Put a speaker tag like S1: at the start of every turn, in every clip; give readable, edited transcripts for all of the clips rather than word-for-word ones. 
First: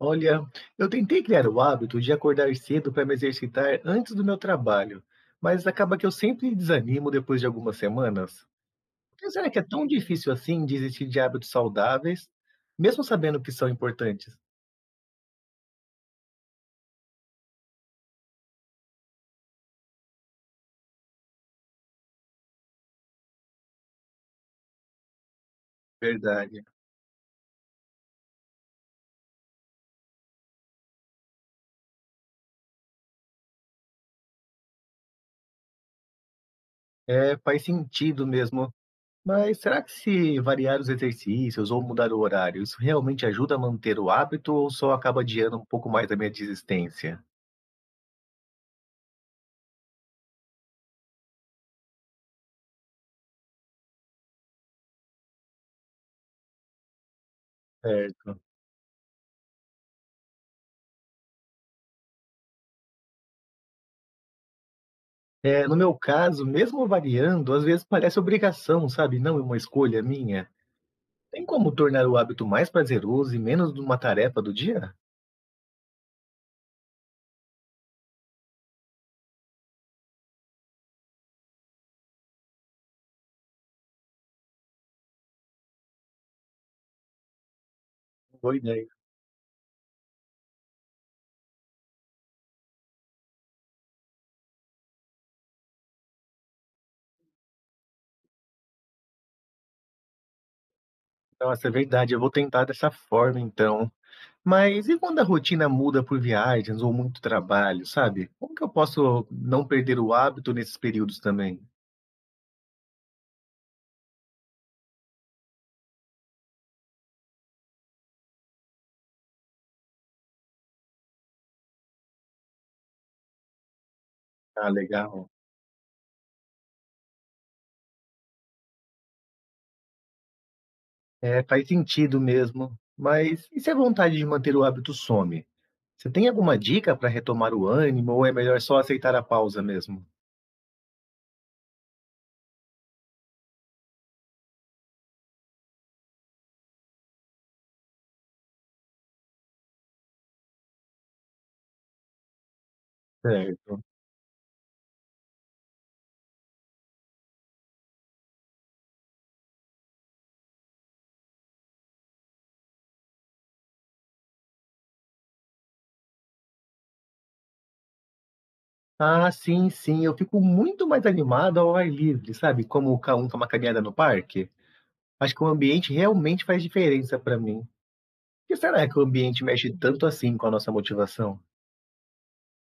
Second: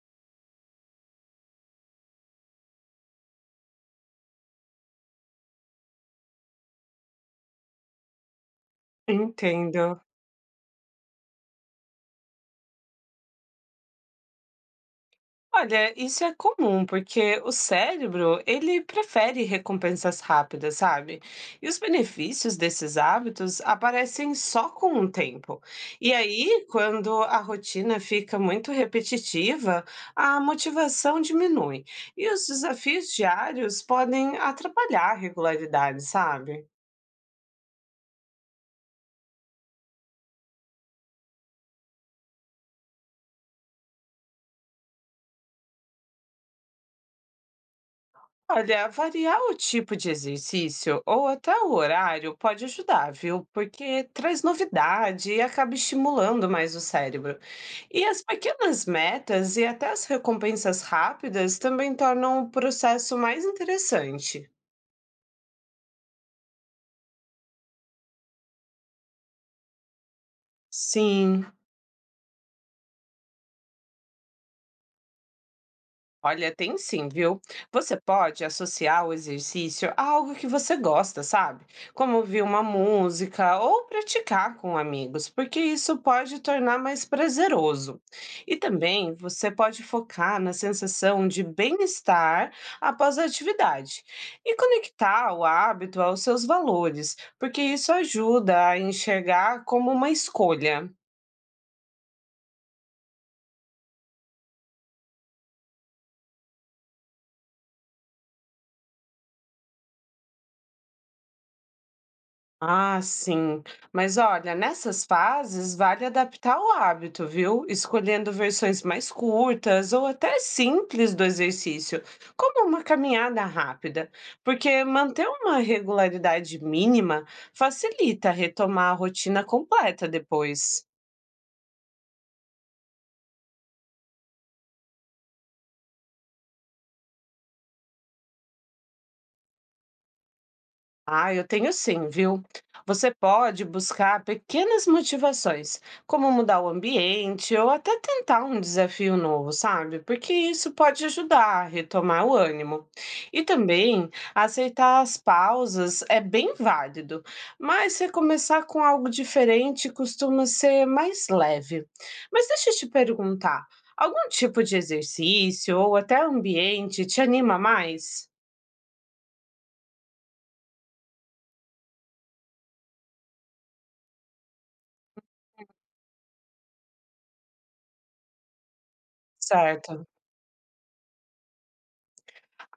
S1: Olha, eu tentei criar o hábito de acordar cedo para me exercitar antes do meu trabalho, mas acaba que eu sempre desanimo depois de algumas semanas. Mas será que é
S2: Entendo.
S1: tão difícil assim desistir de hábitos saudáveis, mesmo sabendo que são importantes?
S2: Olha, isso é comum, porque o cérebro, ele prefere recompensas rápidas, sabe? E os benefícios desses hábitos aparecem só com o tempo. E aí,
S1: Verdade.
S2: quando a rotina fica muito repetitiva, a motivação diminui. E os desafios diários podem atrapalhar a regularidade, sabe?
S1: É, faz sentido mesmo. Mas será que se variar os exercícios ou mudar o horário, isso realmente ajuda a manter o hábito ou só acaba adiando um pouco mais a minha desistência?
S2: Olha, variar o tipo de exercício ou até o horário pode ajudar, viu? Porque traz novidade e acaba estimulando mais o cérebro. E as
S1: Certo.
S2: pequenas metas e até as recompensas rápidas também tornam o processo mais interessante.
S1: É, no meu caso, mesmo variando, às vezes parece obrigação, sabe? Não é uma escolha minha. Tem
S2: Sim.
S1: como tornar o hábito mais prazeroso e menos de uma tarefa do dia?
S2: Olha, tem sim, viu? Você pode associar o exercício a algo que você gosta, sabe? Como ouvir uma música ou praticar com amigos, porque isso pode tornar mais prazeroso. E
S1: Boa ideia.
S2: também você pode focar na sensação de bem-estar após a atividade e conectar o hábito aos seus valores, porque isso ajuda a enxergar como uma escolha.
S1: Nossa, é verdade, eu vou tentar dessa forma então. Mas e quando a rotina muda por viagens ou muito trabalho, sabe? Como que eu posso não perder o hábito nesses períodos também?
S2: Ah, sim. Mas olha, nessas fases vale adaptar o hábito, viu? Escolhendo versões mais curtas ou até simples do exercício, como uma caminhada rápida,
S1: Ah,
S2: porque manter
S1: legal.
S2: uma regularidade mínima facilita retomar a rotina completa depois.
S1: É, faz sentido mesmo. Mas e se a vontade de manter o hábito some? Você tem alguma dica para retomar o ânimo ou é melhor só aceitar a pausa mesmo?
S2: Ah, eu tenho sim, viu? Você pode buscar pequenas motivações, como mudar o ambiente ou até tentar um desafio novo, sabe? Porque isso pode ajudar a retomar o ânimo. E
S1: Certo.
S2: também aceitar as pausas é bem válido, mas recomeçar com algo diferente costuma ser mais leve. Mas deixa eu te perguntar, algum tipo de exercício ou até ambiente te anima mais?
S1: Ah, sim, sim, eu fico muito mais animado ao ar livre, sabe, como ca um uma caminhada no parque. Acho que o ambiente realmente faz diferença para mim. Por que será que o ambiente mexe tanto
S2: Certo.
S1: assim com a nossa motivação?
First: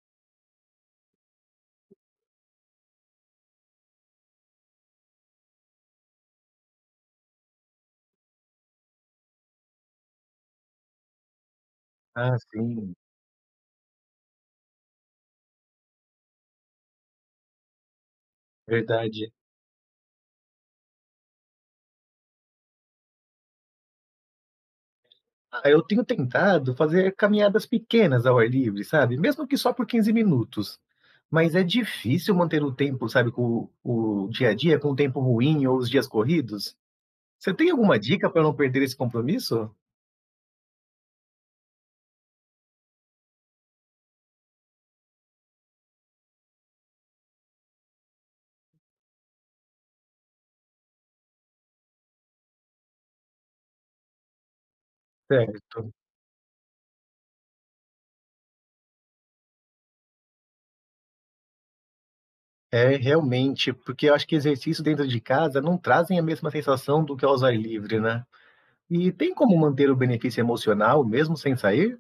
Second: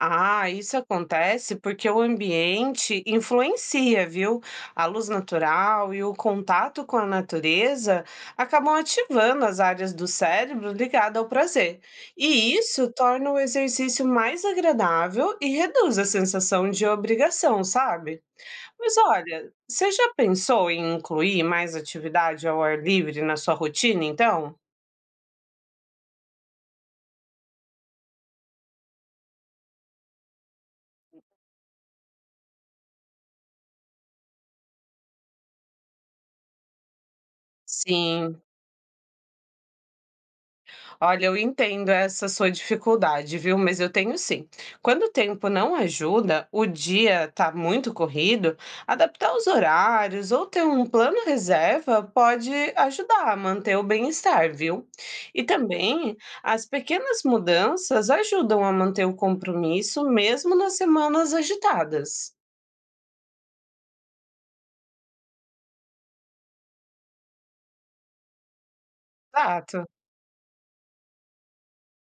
S2: Ah, isso acontece porque o ambiente influencia, viu? A luz natural e o contato com a natureza acabam ativando as áreas do cérebro ligadas ao prazer.
S1: Ah,
S2: E isso
S1: sim,
S2: torna o exercício mais agradável e reduz a sensação de obrigação, sabe? Mas
S1: verdade.
S2: olha, você já pensou em incluir mais atividade ao ar livre na sua rotina, então?
S1: Ah, eu tenho tentado fazer caminhadas pequenas ao ar livre, sabe, mesmo que só por 15 minutos. Mas é difícil manter o tempo, sabe, com o dia a dia, com o tempo ruim ou os dias corridos. Você tem alguma dica
S2: Sim.
S1: para não perder esse compromisso?
S2: Olha, eu entendo essa sua dificuldade, viu? Mas eu tenho sim. Quando o tempo não ajuda, o dia tá muito corrido, adaptar os horários ou ter um plano reserva pode ajudar a manter o bem-estar, viu? E
S1: Certo.
S2: também as pequenas mudanças ajudam a manter o compromisso mesmo nas semanas agitadas.
S1: É, realmente, porque eu acho que exercício dentro de casa não trazem a mesma sensação do que ao ar livre, né. E tem como
S2: Exato.
S1: manter o benefício emocional mesmo sem sair?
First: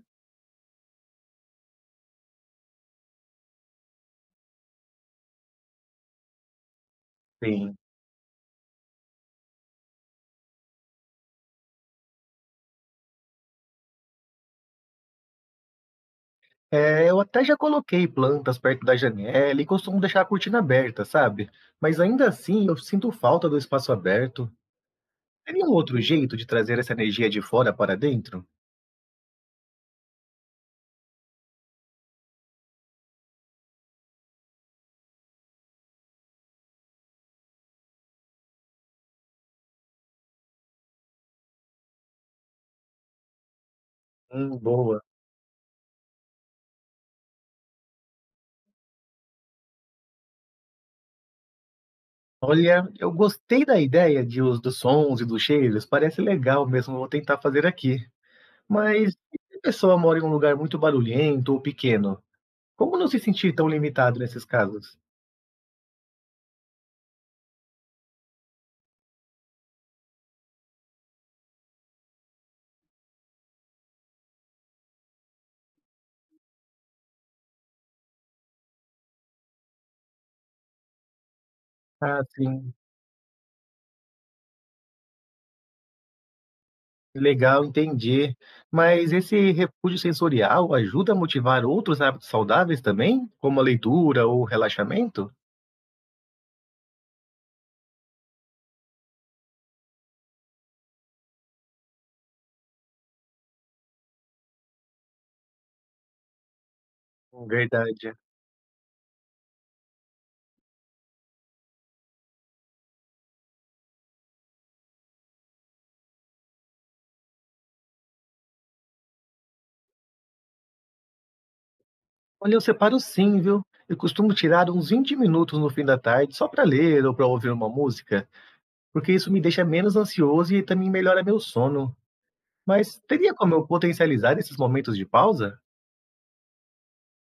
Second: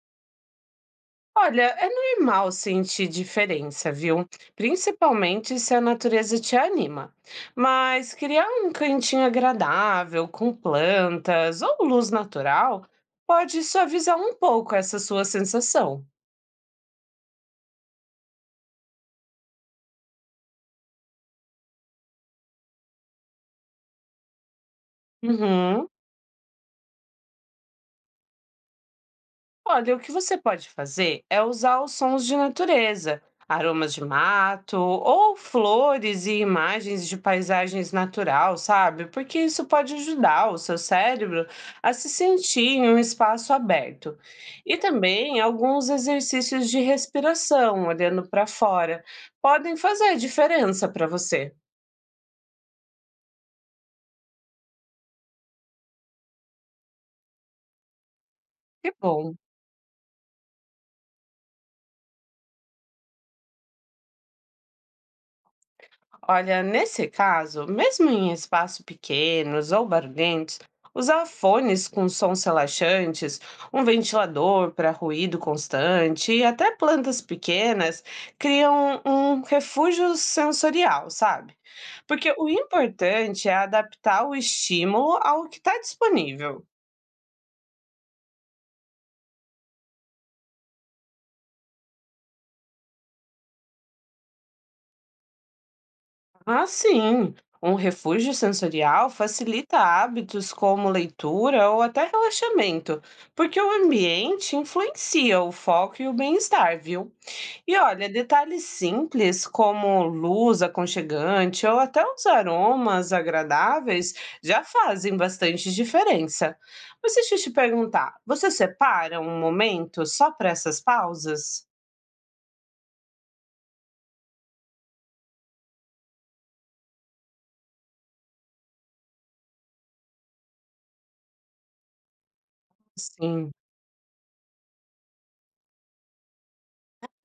S2: Olha, é normal sentir diferença, viu? Principalmente se a natureza te anima.
S1: Sim.
S2: Mas criar um cantinho agradável, com plantas ou luz natural, pode suavizar um pouco essa sua sensação.
S1: É, eu até já coloquei plantas perto da janela e costumo deixar a cortina aberta, sabe. Mas ainda assim eu sinto falta do espaço aberto. Teria um
S2: Uhum.
S1: outro jeito de trazer essa energia de fora para dentro?
S2: Olha, o que você pode fazer é usar os sons de natureza, aromas de mato ou flores e imagens de paisagens natural, sabe? Porque isso pode ajudar o seu cérebro a se sentir em um espaço aberto. E
S1: Boa.
S2: também alguns exercícios de respiração, olhando para fora, podem fazer diferença para você.
S1: Olha, eu gostei da ideia de uso dos sons e dos cheiros, parece legal mesmo, vou tentar fazer aqui.
S2: Que
S1: Mas
S2: bom.
S1: e se a pessoa mora em um lugar muito barulhento ou pequeno? Como não se sentir tão limitado nesses casos?
S2: Olha, nesse caso, mesmo em espaços pequenos ou barulhentos, usar fones com sons relaxantes, um ventilador para ruído constante e até plantas pequenas criam um refúgio sensorial, sabe?
S1: Ah,
S2: Porque o
S1: sim,
S2: importante é adaptar o estímulo ao que está disponível.
S1: legal, entendi. Mas esse refúgio sensorial ajuda a motivar outros hábitos saudáveis também, como a leitura ou o relaxamento?
S2: Ah, sim. Um refúgio sensorial facilita hábitos como leitura ou até relaxamento, porque o ambiente influencia o foco e o bem-estar, viu? E olha,
S1: Verdade.
S2: detalhes simples como luz aconchegante ou até os aromas agradáveis já fazem bastante diferença. Mas deixa eu te perguntar, você separa um momento só para essas pausas?
S1: Olha, eu separo sim, viu? Eu costumo tirar uns 20 minutos no fim da tarde só para ler ou para ouvir uma música. Porque isso me deixa menos ansioso e também melhora meu sono. Mas teria
S2: Sim.
S1: como eu potencializar esses momentos de pausa?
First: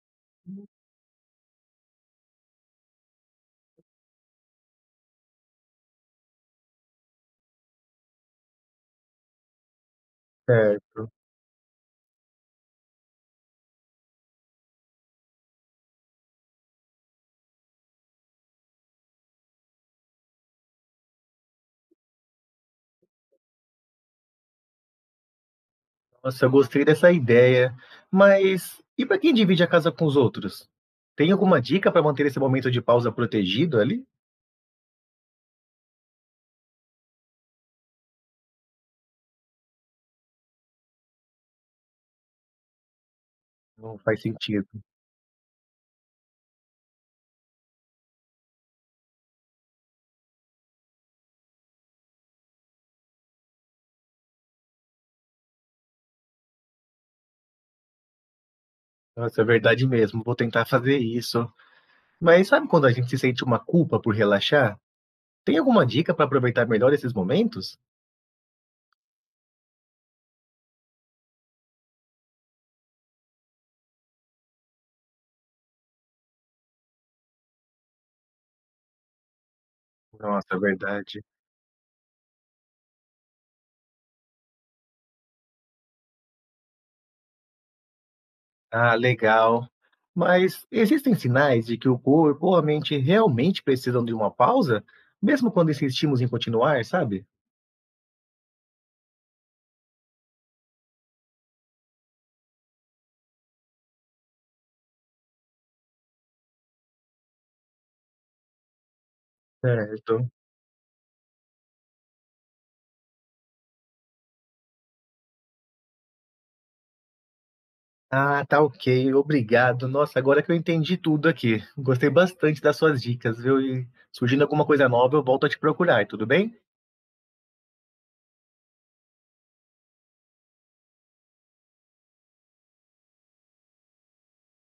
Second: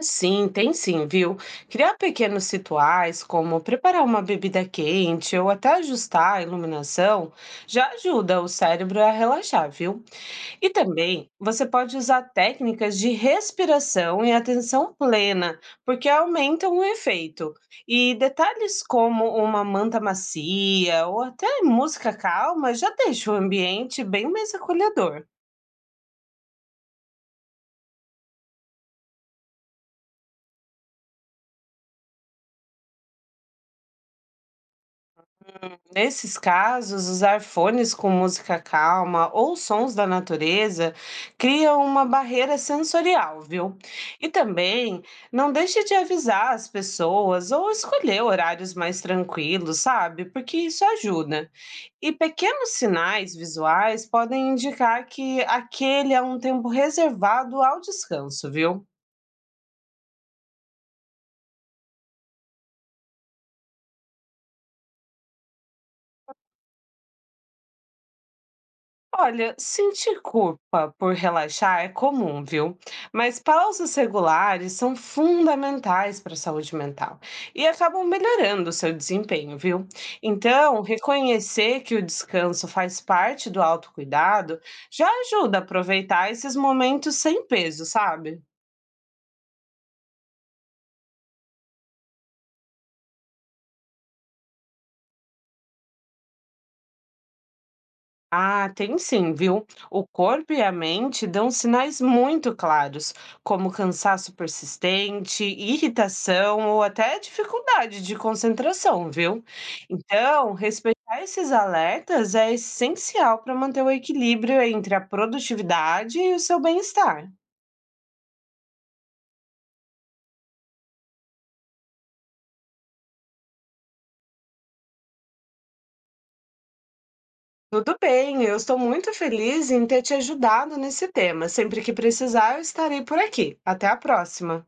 S2: Sim, tem sim, viu? Criar pequenos rituais, como preparar uma bebida quente ou até ajustar a iluminação, já ajuda o cérebro a relaxar, viu? E
S1: Certo.
S2: também você pode usar técnicas de respiração e atenção plena, porque aumentam o efeito. E detalhes como uma manta macia ou até música calma já deixa o ambiente bem mais acolhedor.
S1: Nossa, eu gostei dessa ideia. Mas e para quem divide a casa com os outros? Tem alguma dica para manter esse momento de pausa protegido ali?
S2: Nesses casos, usar fones com música calma ou sons da natureza cria uma barreira sensorial, viu?
S1: Não faz
S2: E
S1: sentido.
S2: também não deixe de avisar as pessoas ou escolher horários mais tranquilos, sabe? Porque isso ajuda. E pequenos sinais visuais podem indicar que aquele é um tempo reservado ao descanso, viu?
S1: Nossa, é verdade mesmo. Vou tentar fazer isso. Mas sabe quando a gente se sente uma culpa por relaxar? Tem alguma dica para aproveitar melhor esses momentos?
S2: Olha, sentir culpa por relaxar é comum, viu? Mas pausas regulares são fundamentais para a saúde mental e acabam melhorando o seu desempenho, viu?
S1: Nossa, é
S2: Então,
S1: verdade.
S2: reconhecer que o descanso faz parte do autocuidado já ajuda a aproveitar esses momentos sem peso, sabe?
S1: Ah, legal. Mas existem sinais de que o corpo ou a mente realmente precisam de uma pausa, mesmo quando insistimos em continuar, sabe?
S2: Ah, tem sim, viu? O corpo e a mente dão sinais muito claros, como cansaço persistente, irritação ou até dificuldade de concentração, viu?
S1: Certo.
S2: Então, respeitar esses alertas é essencial para manter o equilíbrio entre a produtividade e o seu bem-estar.
S1: Ah, tá ok. Obrigado. Nossa, agora que eu entendi tudo aqui. Gostei bastante das suas dicas, viu? E surgindo alguma coisa nova, eu volto a te procurar, tudo bem?
S2: Tudo bem, eu estou muito feliz em ter te ajudado nesse tema. Sempre que precisar, eu estarei por aqui. Até a próxima.